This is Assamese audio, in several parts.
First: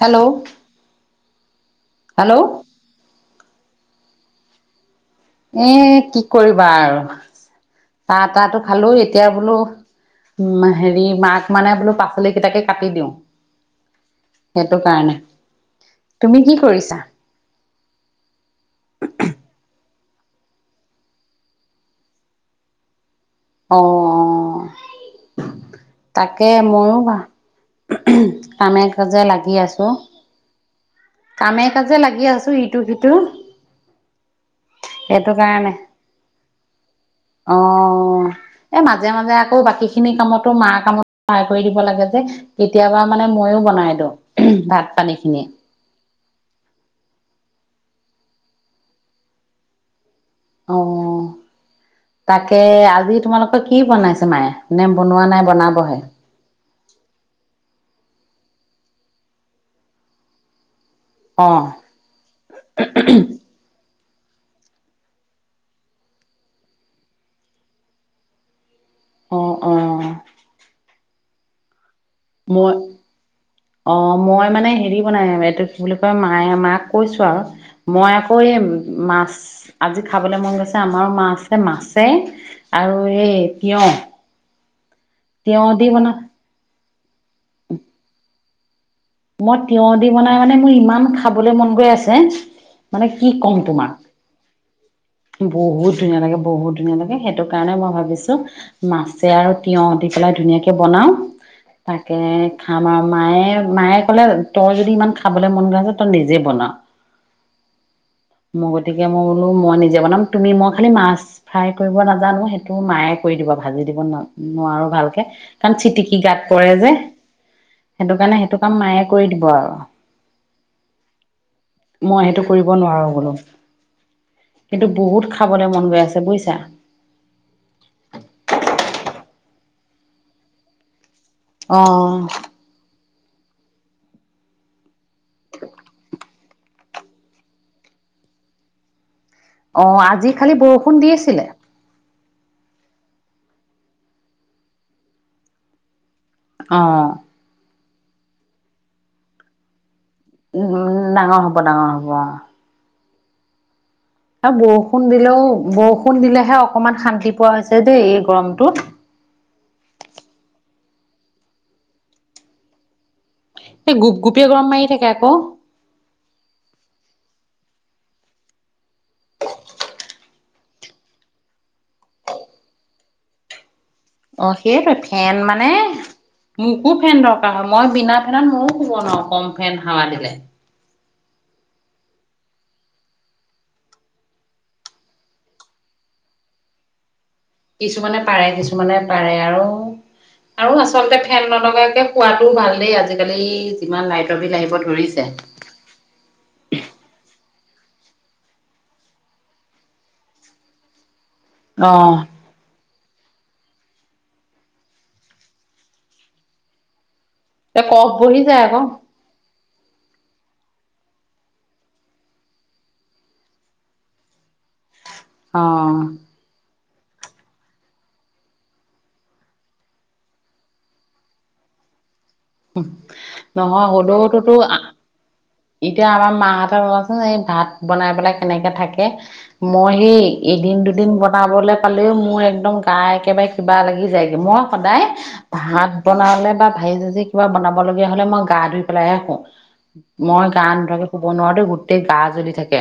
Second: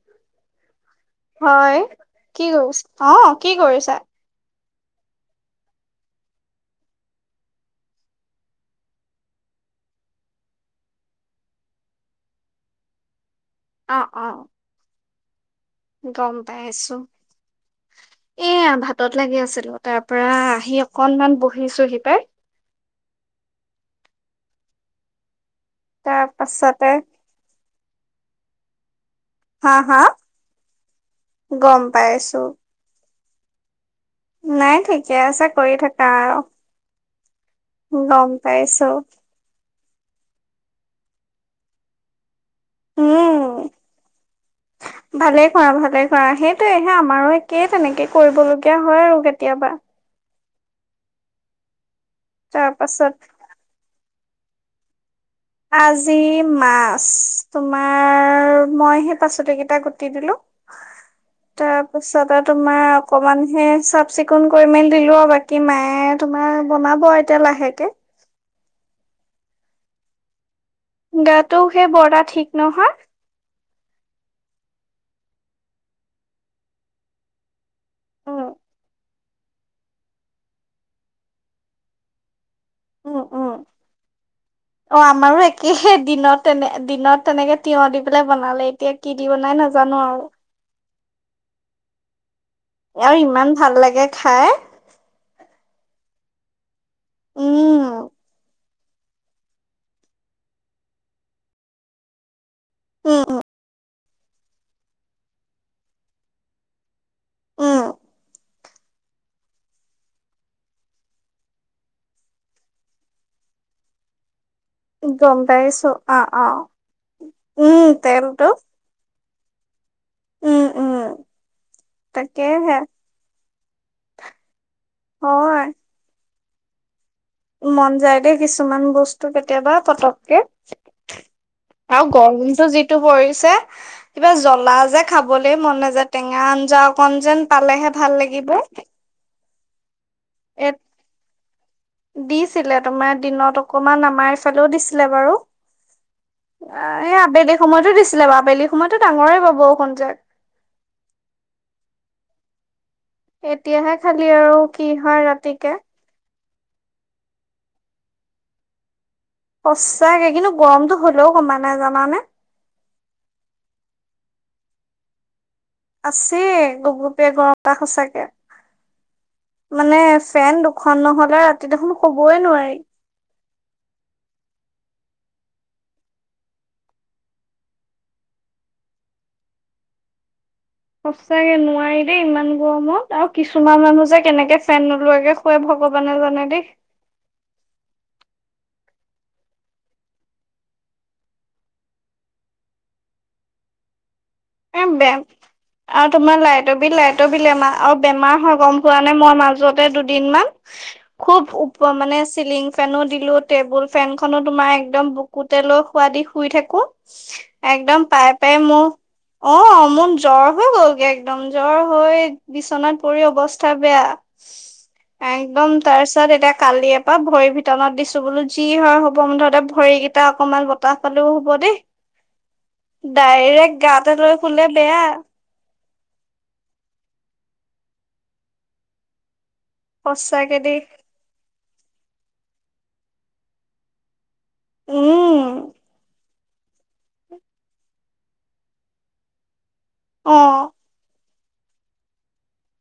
হেল্ল' হয় হেল্ল' কি কৰিচ অ কি কৰিছা? এ কি কৰিবা আৰু চাহ তাহটো খালো এতিয়া বোলো উম হেৰি মাক মানে বোলো পাচলি কেইটাকে কাটি দিওঁ। অ অ সেইটো কাৰণে গম তুমি কি পাই আছো কৰিছা এয়া ভাতত লাগি আছিলো। তাৰ পৰা আহি অকনমান বহিছো সি পাই অ অ তাৰ তাকে পাছতে ময়ো বা কামেখ্য লাগি হা আছো হা কামে গম কাজে লাগি পাইছো আছো ইটো সিটো দু নাই ঠিকে আছে কৰি থাকা আৰু অ গম এ পাইছো মাজে মাজে আকৌ বাকী খিনি কামতো মাৰ কামত সহায় কৰি দিব লাগে যে। কেতিয়াবা মানে উম ময়ো বনাই দিওঁ ভাত পানী খিনি। ধৰা সেইটো হে আমাৰো একেই তেনেকে কৰিবলীয়া হয় আৰু কেতিয়াবা। অ তাকে তাৰ পাছত আজি তোমালোকৰ কি বনাইছে? নাই নে বনোৱা নাই বনাবহে? আজি মাছ তোমাৰ? আৰু মই সেই পাচলি কেইটা গুটি দিলো। অ', তাৰপিছতে তোমাৰ অকমান হে চ চিকুণ কৰি মেলি দিলো বাকী মায়ে তোমাৰ বনাব এতিয়া লাহেকে। অ অ গাটো সেই বৰ গা ঠিক মই নহয়। অ মই মানে হেৰি বনাই এইটো কি বুলি কয় মায়ে মাক কৈছো আৰু মই আকৌ উম এই মাছ আজি খাবলৈ মন গৈছে আমাৰো মা আছে মাছে আৰু উম এই উম তিয়ঁহ। অ আমাৰো একে দিনত তেনে দিনত তেনেকে তিঁয়হ দি পেলাই বনালে। এতিয়া কি দি বনাই মই তিঁয়হ নাজানো দি আৰু বনাই মানে মোৰ ইমান খাবলৈ মন গৈ আছে। মানে আৰু কি ইমান ক'ম ভাল তোমাক লাগে খাই। বহুত ধুনীয়া লাগে বহুত। ধুনীয়া লাগে সেইটো কাৰণে উম মই ভাবিছো মাছে আৰু তিঁয়হ দি পেলাই ধুনীয়াকৈ বনাওঁ তাকে খাম আৰু উম মায়ে মায়ে হলে তই যদি ইমান খাবলৈ মন গৈ আছে তই নিজে বনা। উম মই গতিকে মই বোলো মই নিজে বনাম তুমি মই খালি মাছ ফ্ৰাই কৰিব নাজানো সেইটো মায়ে কৰি দিব ভাজি দিব নোৱাৰো। নোৱাৰো উম ভালকে গম কাৰণ পাইছো অ চিটিকি গাত অ পৰে যে উম সেইটো কাৰণে তেলটো সেইটো কাম মায়ে কৰি দিব আৰু। উম উম মই সেইটো কৰিব তাকেহে নোৱাৰো বোলো। কিন্তু বহুত খাবলৈ হয় মন গৈ আছে বুজিছা। যা। মন যায় দেই কিছুমান বস্তু কেতিয়াবা পতককে। অ আৰু গৰমতো যিটো পৰি যে জ্বলা যে খাবলৈ মন নযায় টেঙা আঞ্জা অকন যেন পালেহে ভাল লাগিব। অ আ আজি খালি এ বৰষুণ দি আছিলে। দিছিলে তোমাৰ দিনত অকমান আমাৰ ফালেও দিছিলে বাৰু এই উম আবেলিক সময়তো দিছে ছিলে বা আবেলি সময়তো ডাঙৰে পাবুন যাক উম ডাঙৰ হব ডাঙৰ হ'ব এতিয়াহে খালি আৰু কি বৰষুণ হয় দিলেও ৰাতিকে বৰষুণ দিলে ে অকমান শান্তি পোৱা হৈছে দেই এই গৰমটোত সচাকে কিন্তু গৰমটোো হ'লেও কমাই নাই জানানে এই গোপ গোপিয় গৰম মাৰি থাকে আকৌ আছে গপগপে ঘৰটা সচাকে মানে ফেন দুখন নহ'লে ৰাতি দেখোন শবই নোৱাৰি অ সেইটোে ফেন মানে মোকো এফেন দৰকাৰ হয় মই বিনা ফেনত ময়ো শুব নোৱাৰো কম ফেন হাৱা দিলে সঁচাকে নোৱাৰি দেই ইমান গৰমত আৰু কিছুমানান যে কেনেকে ফেন নোলোৱাকে খুৱাই ভগৱানে জানে দেই কিছুমানে পাৰে কিছুমানে পাৰে আৰু আৰু আচলতে ফেন নলগাকে খোৱাতটোও ভাল দেই আজিকালি যিমান লাই এম বোম আৰু তোমাৰ লাইটৰ বিল লাইটৰ বিল আমাৰ আৰু বেমাৰ হয় গম পোৱা নাই মই মাজতে দুদিন মমান খুব উপ অ মানে চিলিং ফেনো দিলো টেবুল ফেনখননো তোমাৰ একদম বুকুতেলৈ খোৱ দি শুই থাকো এ একদম কফ পাই বহি পাই যায় আকৌ মোৰ অ মন জ্বৰ হৈ গ'লগে একদম জ্বৰ হৈ বিচনাত পৰি অৱস্থা বেয়া অ একদম তাৰপিছত এতিয়া কালি তাৰা ভৰিৰ ভিতনত দিছো বোলো যি হয় হ'ব ম ধৰ ভৰিকেইটা অকনমান বতাহ পালেও হব দেই ডাইৰেক্ট গাত ৰৌততো এতিয়া আমাৰ মাহ এটা ৰচোন এই ভাত বনাই পেলাই কেনেকে থাকে মই সেই সঁচাকে এদিন দেই দুদিন বনাবলৈ পালেও মোৰ একদম গা একেবাৰে কিবা লাগি যায়গৈ মই সদায় উম ভাত বনালে বা ভাজি চাজি কিবা বনাব লগীয়া হ'লে মই গা ধুই পেলাইহে শুওঁ মই অ গানা নোধোৱাকে শুব বনোৱাতে গোটেই গা জ্বলি থাকে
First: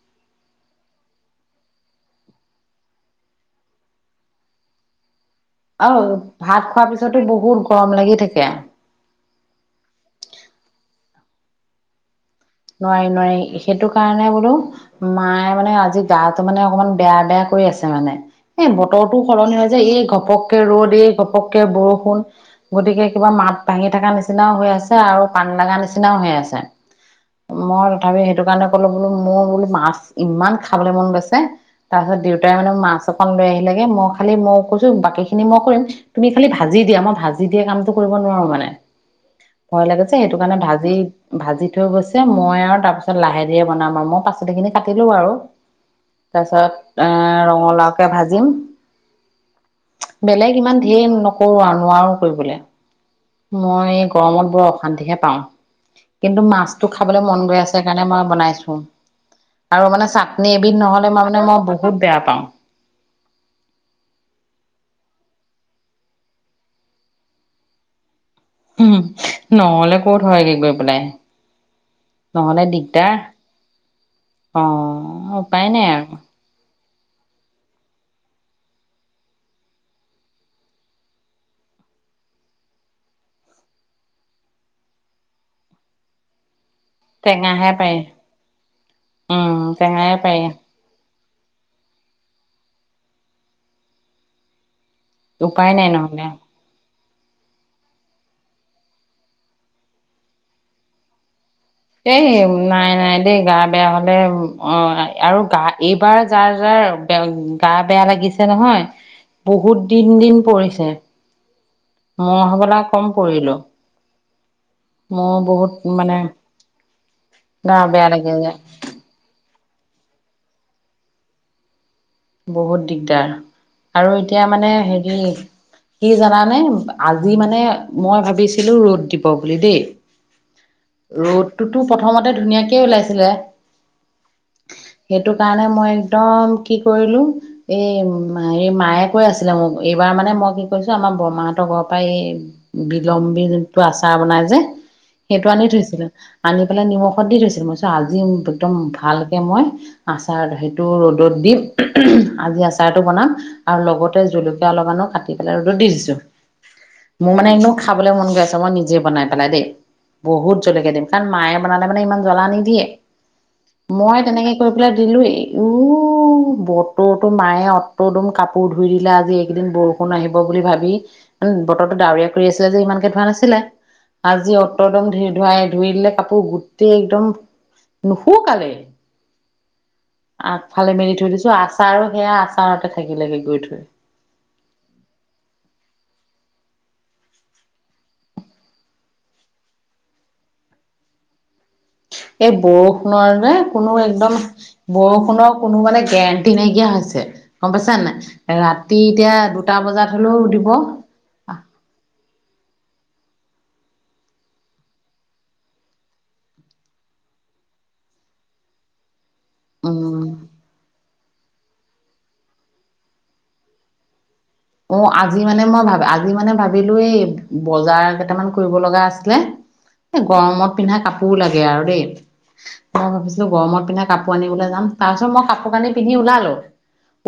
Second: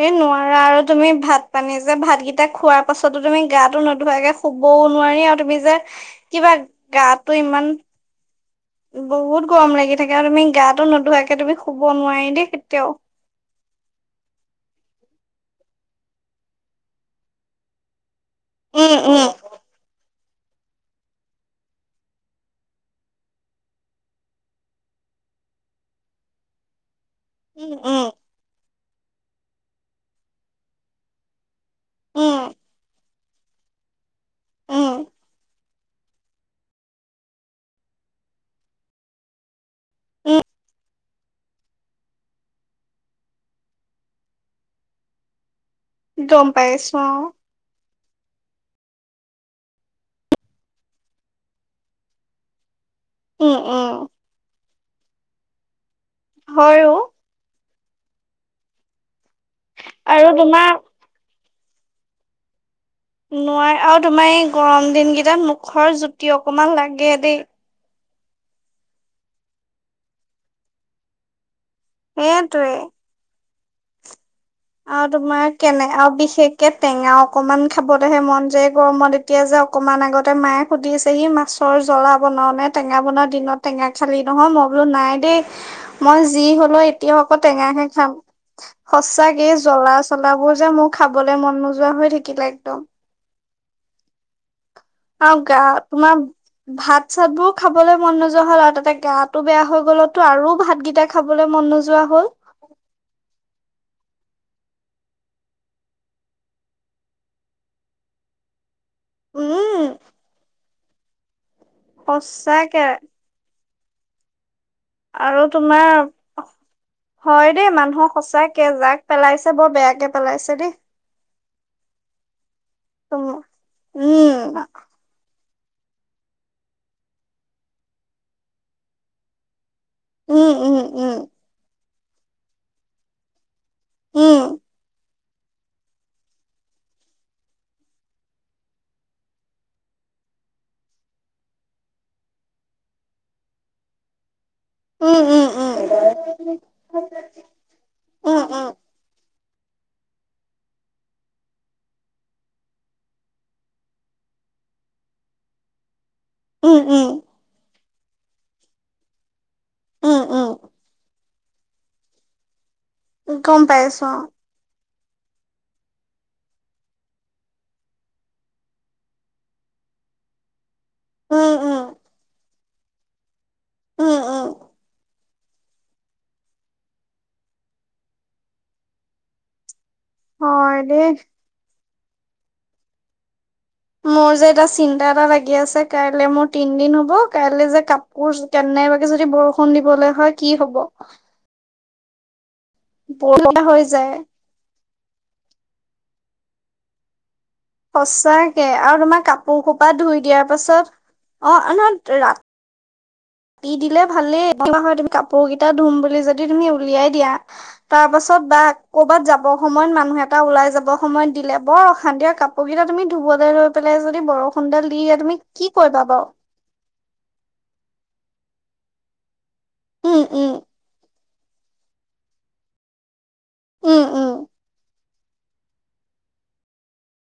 এ নোৱাৰা আৰু তুমি ভাত পানী যে ভাতকেইটা খোৱাৰ পাছতো তুমি গাটো নোধোৱাকে শুবও নোৱাৰি আৰু তুমি যে অ কিবা ভাত খোৱাৰ পিছতো গাটো বহুত ইমান গৰম লাগি থাকে বহুত গৰম লাগি থাকে আৰু তুমি গাটো নোধুৱাকে তুমি শুব নোৱাৰি দেই কেতিয়াও। নোৱাৰি নোৱাৰি সেইটো কাৰণে বোলো মায়ে মানে আজি গাটো মানে অকমান বেয়া বেয়া কৰি আছে মানে এ উম, বতৰটো উম, সলনি হয় যে এই ঘপ ঘপকে ৰ'দ এই ঘপককে বৰষুণ গতিকে কিবা মাত ভাঙি থকা নিচিনাও হৈ আছে আৰু পানী লগা নিচিনাও হৈ আছে উম, মই উম, তথাপি সেইটো কাৰণে বোলো মোৰ বোলো মাছ ইমান খাবলৈ মন গৈছে তাৰপছত উম, দেউতাই মানে মাছ অকন লৈ আহিলেগে মই খালি মই কৈছো উম, বাকী খিনি মই কৰিম তুমি খালি ভাজি দিয়া মই ভাজি দিয়া কামটো কৰিব নোৱাৰো মানে ভয় লাগে যে সেইটো উম, কাৰণে ভাজি ভাজিটো থ গৈছে মই আৰু তাৰপিছত লাহে ধীৰে বনাম আও মই পাচলি খিনি কাটিলো বাৰু তাৰ গম পিছত পাইছো এ অ', ৰঙালাও কে ভাজিম বেলেগ ইমান ধেৰ নকৰো আৰু নোৱাৰো কৰিবলৈ উম, উম, মই এই গৰমত বৰ অশ শান্তিহে পাওঁ কিন্তু হয় মাছটো অ খাবলৈ মন গৈ আছে কাৰণে মই বনাইছো আৰু মানে চাটনি এবিধ নহলে মই মানে মই বহুত বেয়া পাওঁ নোৱাৰে আৰু তোমাৰ এই গৰম দিনকেইটাত মুখৰ জুতি অকমান লাগে দেই উ নহ'লে ক'ত হয়গে গৈ পেলাই নহলে সেইটোৱে। দিগদাৰ অ তোমাৰ উপায় নাই কেনে আৰু বিশেষকে টেঙা অকমান খাবলৈহে মন যে গৰমত এতিয়া যে অকমান আগতে মায়ে সুধিছেহি মাছৰ জ্বলা বনাও নে টেঙা বনোৱা দিনত টেঙা খালি নহয় মই বোলো নাই দেই মই যি হলো তেতিয় আকৌ টেঙা টেঙাহে হে পাৰি খাম সচাক এই উম জলা টেঙাই পাৰি চলাবোৰ যে মোক খাবলে মন নযোৱা হৈ থাকিলে একদম আৰু গা উপায় নাই তোমাৰ নহলে ভাত চাতবোৰ খাবলৈ মন নযোৱা হ'ল আৰু তাতে গাো বেয়া হৈ গলতো আৰু ভাতকেইটা খাবলৈ মন নোযোৱা এই হ'ল। নাই নাই দেই গা বেয়া হলে অ আৰু গা এইবাৰ যাৰ যাৰ গা বেয়া লাগিছে নহয় বহুত উম দিন দিন পৰিছে মই হবলা সঁচাকে কম পৰিলো মোৰ আৰু বহুত তোমাৰ মানে হয় দেই গা বেয়া মানুহক লাগে যে সঁচাকে জাগ পেলাইছে বৰ বেয়াকে পেলাইছে দেই বহুত উম দিগদাৰ আৰু উম এতিয়া মানে হেৰি কি জানানে আজি মানে মই ভাবিছিলো ৰ'দ দিব বুলি দেই উম উম উম তটো প্ৰথমতে ধুনীয়াকে ওলাইছিলে উম সেইটো কাৰণে মই একদম কি কৰিলো এই হে মায়ে কৈ আছিলে মোক এইবাৰ মানে মই কি কৰিছো আমাৰ বৰমাহতৰ ঘৰৰ পৰা এই বিলম্বী যোনটো আচাৰ বনাই যে উম উম সেইটো আনি থৈছিলো আনি পেলাই নিমখত দি থৈছিলো মইছো আজি উম উম। একদম ভাল মই আচাৰ সেইটো ৰ'দত দিম আজি আচাৰটো বনাম আৰু লগতে জলকীয়া অলপমানো কাটি পেলাই ৰ'দত দি দিছোঁ উম উম খাবলৈ মন গৈ আছে মই নিজে বনাই পেলাই দেই উম বহুত জ্বলেকীয়া দিম কাৰণ মায়ে বনালে মানে ইমান জ্বলা নিদিয়ে গম পাইছো লা দিলো উ বতৰটো মায়ে অতদম কাপোৰ ধুই দিলে আজি এইকদিন বৰষুণ আহিব বুলি ভাবি অ ান উম উম। বতৰৰতো ডাৱৰীয়া কৰি আছে ছিল যে ইমানকে ধোৱাাছিলে উম উম আজি অত্দম ধিৰ ধুৱাই ধুই দিলে কাপোৰ গোটেই একদম নুশুকালে হয় আগফালে দেই। মেলি থৈ দিছো আ াৰো সেয়া আচাৰতে থাকিলে গৈ থ মোৰ যে এটা চিন্তা এটা লাগি আছে কাইলে মোৰ তিন দিন হ'ব কাইলে যে কাপোৰ কেনেবাকে যদি বৰষুণ দিবলে হয় কি হ'ব। এই বৰষুণৰ যে বৰষুণ হৈ কোনো যায়। একদম বৰষুণৰ কোনো মানে গেৰেণ্টি নাইকিয়া হৈছে। গম পাইছা নাই সঁচাকে ৰাতি আৰু তোমাৰ এতিয়া কাপোৰ দুটা কোপা বজাত ধুই হলেও দিয়াৰ দিব পাছত অ', ন' ৰা দিলে ভালেইা হয় তুমি কাপোৰ কেইটা ধুম বুলি যদি তুমি উলিয়াই দিয়া তাৰ পাছত বা কৰবাত যাব ব সময়ত মানুহ উম এটা ওলাই যাব সময়ত দিলে বৰ অশান্তি আৰু কাপোৰ কেইটা তুমি ধুবলৈ লৈ পেলাই যদি বৰষণ অ', আজি মানে মই, ভাব, আজি মানে ভাবিলো এই বজাৰটা কেইটামান কৰিব লগা আছিলে। উম উম গৰমত পিন্ধা কাপ টো লাগে আৰু দেই। গৰমত উম পিন্ধা কাপোৰ উম আনিবলে যাম। তাৰ পিছত মই কাপোৰ কানি পিন্ধি ওলালো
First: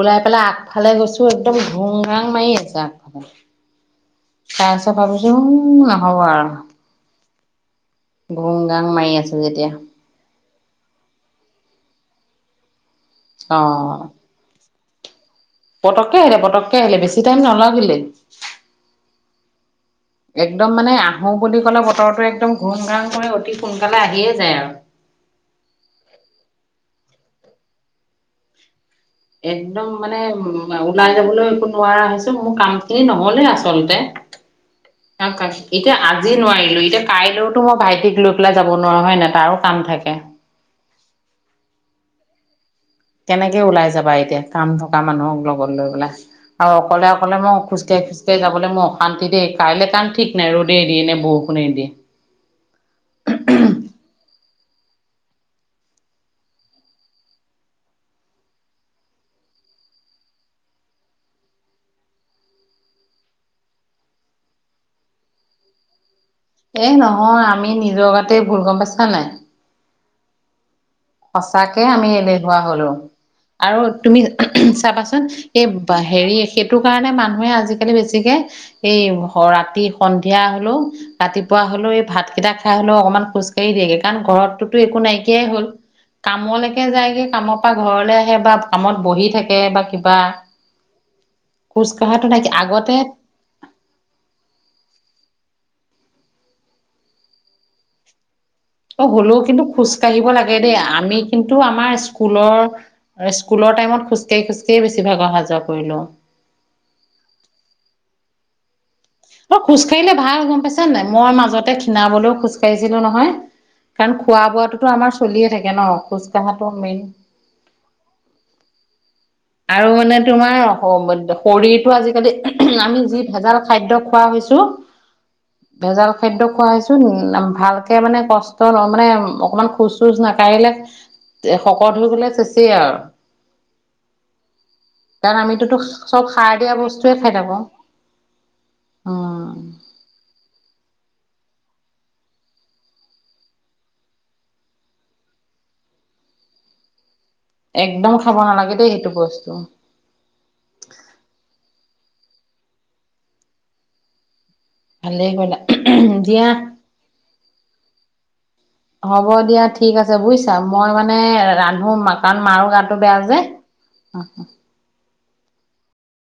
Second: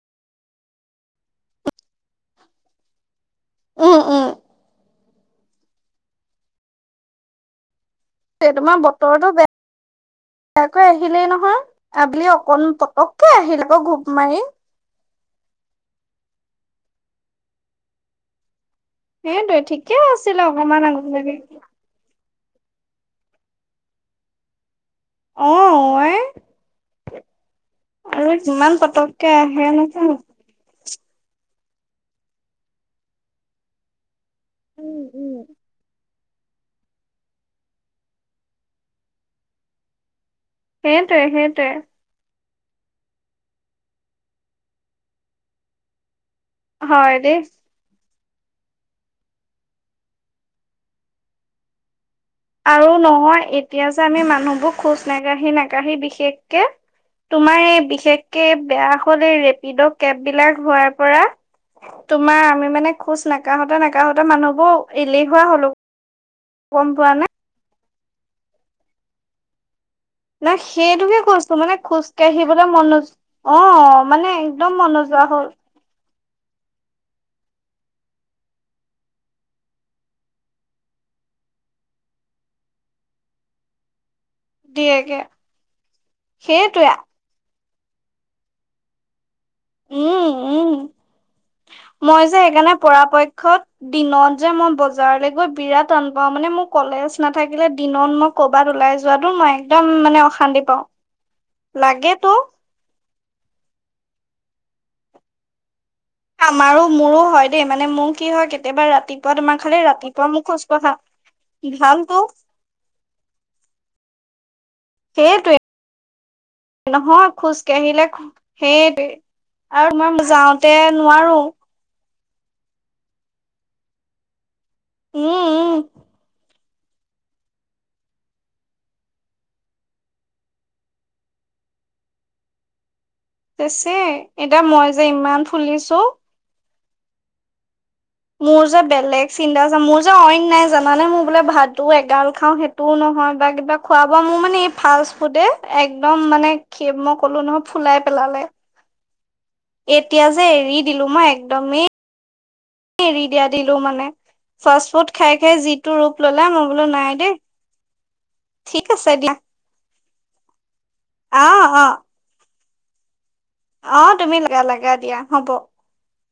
ওলাই পেলাই আগফালে গৈছো একদম ধুম ৰাং মাৰি আছে আৰ উম উম ভাবিছো নহ'ব আৰু। গোম গাং মাৰি আছে যেতিয়া। তয়াকৈ আহিলেই নহয় আবেলি অকণ ককে আহিল আকৌ ঘোপ মাৰি। পটককে আহিলে পতককে আহিলে বেছি টাইম নলাগিলে সে তই ঠিক। একদম মানে আহোঁ বুলি ক'লে বতৰটো একদম ঘূণ ঘাণ কৰি অতি সোনকালে আহিয়ে যায় আৰু অ' ই আৰু কিমান পটক কে আহে একদম মানে ওলাই যাবলৈ একো নোৱাৰা হৈছো মোৰ কাম খিনি নহলেই আচলতে। উম ক উম ক এতিয়া আজি নোৱাৰিলো এতিয়া কাইলৈওতো মই ভাইটিক লৈ পেলাই যাব নোৱাৰা হয় নাই তাৰো কাম থাকে। সেইটোৱে সেইটোৱে। কেনেকে ওলাই যাবা এতিয়া কাম থকা মানুহক লগত লৈ পেলাই? আৰু অকলে হয় দেই অকলে মই খোজকাঢ়ি যাবলৈ মই অশান্তি দেই কাইলৈ কাৰণ ঠিক নাই ৰদেই এদিয় নে বৰষুণে দিয়ে। আৰু নহয় এতিয়া যে আমি মানুহবোৰ খোজ নাকাঢ়ি নাকাঢ়ি বিশেষকে তোমাৰ এই বিশেষকে বেয়া হল এই ৰেপিড' কেব বিলাক হোৱাৰ পৰা তোমাৰ আমি মানে খোজ নাকাহোত নাকাহঁত মানুহবোৰ এলেহুৱা হলো। গম এ পোৱা নে? নহয় আমি নি নিজৰ গাতেই ভুল গম পাইছা নাই? নাই সেইটোকে কৈছো মানে সঁচাকে আমি এলেহুৱা খোজকাঢ়িবলৈ মন হলো। নোযো অ আৰু তুমি মানে একদম মন চাবাচোন নোযোৱা হ'ল এই হেৰি সেইটো কাৰণে মানুহে আজিকালি বেছিকে এই ৰাতি সন্ধিয়া হ'লেও ৰাতিপুৱা হ'লেও এই ভাত কেইটা খাই হ'লেও অকনমান খোজ কাঢ়ি দিয়েগে কাৰণ ঘৰতটোতো একো দিয়েকে নাইকিয়াই হ'ল কামলৈকে সেইটোৱে যায়গে কাম কামৰ পৰা ঘৰলে আহে বা কামত বহি থাকে বা কিবা উম উম খোজ মই কঢ়াটো যে নাইকিয়া সেইকাৰণে আগতে পৰাপক্ষত দিনত যে মই বজাৰলৈ গৈ বিৰাট টান পাওঁ মানে মোৰ কলেজ নাথাকিলে দিনত মোক অ হ'লেও কিন্তু খোজকাঢ়িব লাগে অশান্তি দেই পাওঁ আমি কিন্তু আমাৰ লাগেতো স্কুলৰ স্কুলৰ টাইমত খোজ কাঢ়ি খোজ তে বেছি ভাগ অহ যোৱা কৰিলো আমাৰো মোৰো হয় দেই মানে মোৰ কি হয় কেতিয়াবা ৰা অ খোজ কাঢ়িলে ভাল গম পাইছান নে মই মাজতে ভালতো খীণাবলৈও খোজ কাঢ়িছিলো নহয় কাৰণ খোৱা বোৱা তোট সেইটোৱে মেইন নহয় খোজ কাঢ়িলে সেইটোৱে আৰু মানে মই তোমাৰ যাওঁতে নোৱাৰো [unintelligible] শৰীৰটো আজি আজিকালি আমি যি ভেজাল খাদ্য খোৱা হৈছোঁ উম উম ভেজাল খাদ্য খোৱা হৈছে ভালকে মানে কষ্ট ল মানে অকমান খোজ চোজ নাকঢ়িলে শকত হৈ গলে চেঁচেই আৰু ছে এতিয়া মই যে ইমান ফুলিছো বস্তুৱেই খাই তাব মোৰ যে বেলেগ চিন্তাচা মোৰ যে অইন নাই জানো মানে মই বোলে ভাতো এগাল খাওঁ সেইটোও নহয় বা কিবা খোৱা বোৱা মোৰ মানে এই ফাষ্ট ফুডে একদম মানে মই ক'লো নহয় ফুলাই একদম খাব পেলালে নালাগে দেই সেইটো বছ এতিয়া যে এৰি দিলো মই একদমেই এৰি দিয়া দিলো মানে ফাষ্ট ফুড ভালেই খাই কৰিলা খাই যিটো ৰূপ ললা দিয়া মই বোলো নাই দেই ঠিক আছে দিয়া যাবই চাম মই মানে অ ৰান্ধো কাৰণ মাৰো টো বেয়া যে আ তুমি লা লগা দিয়া হ'ব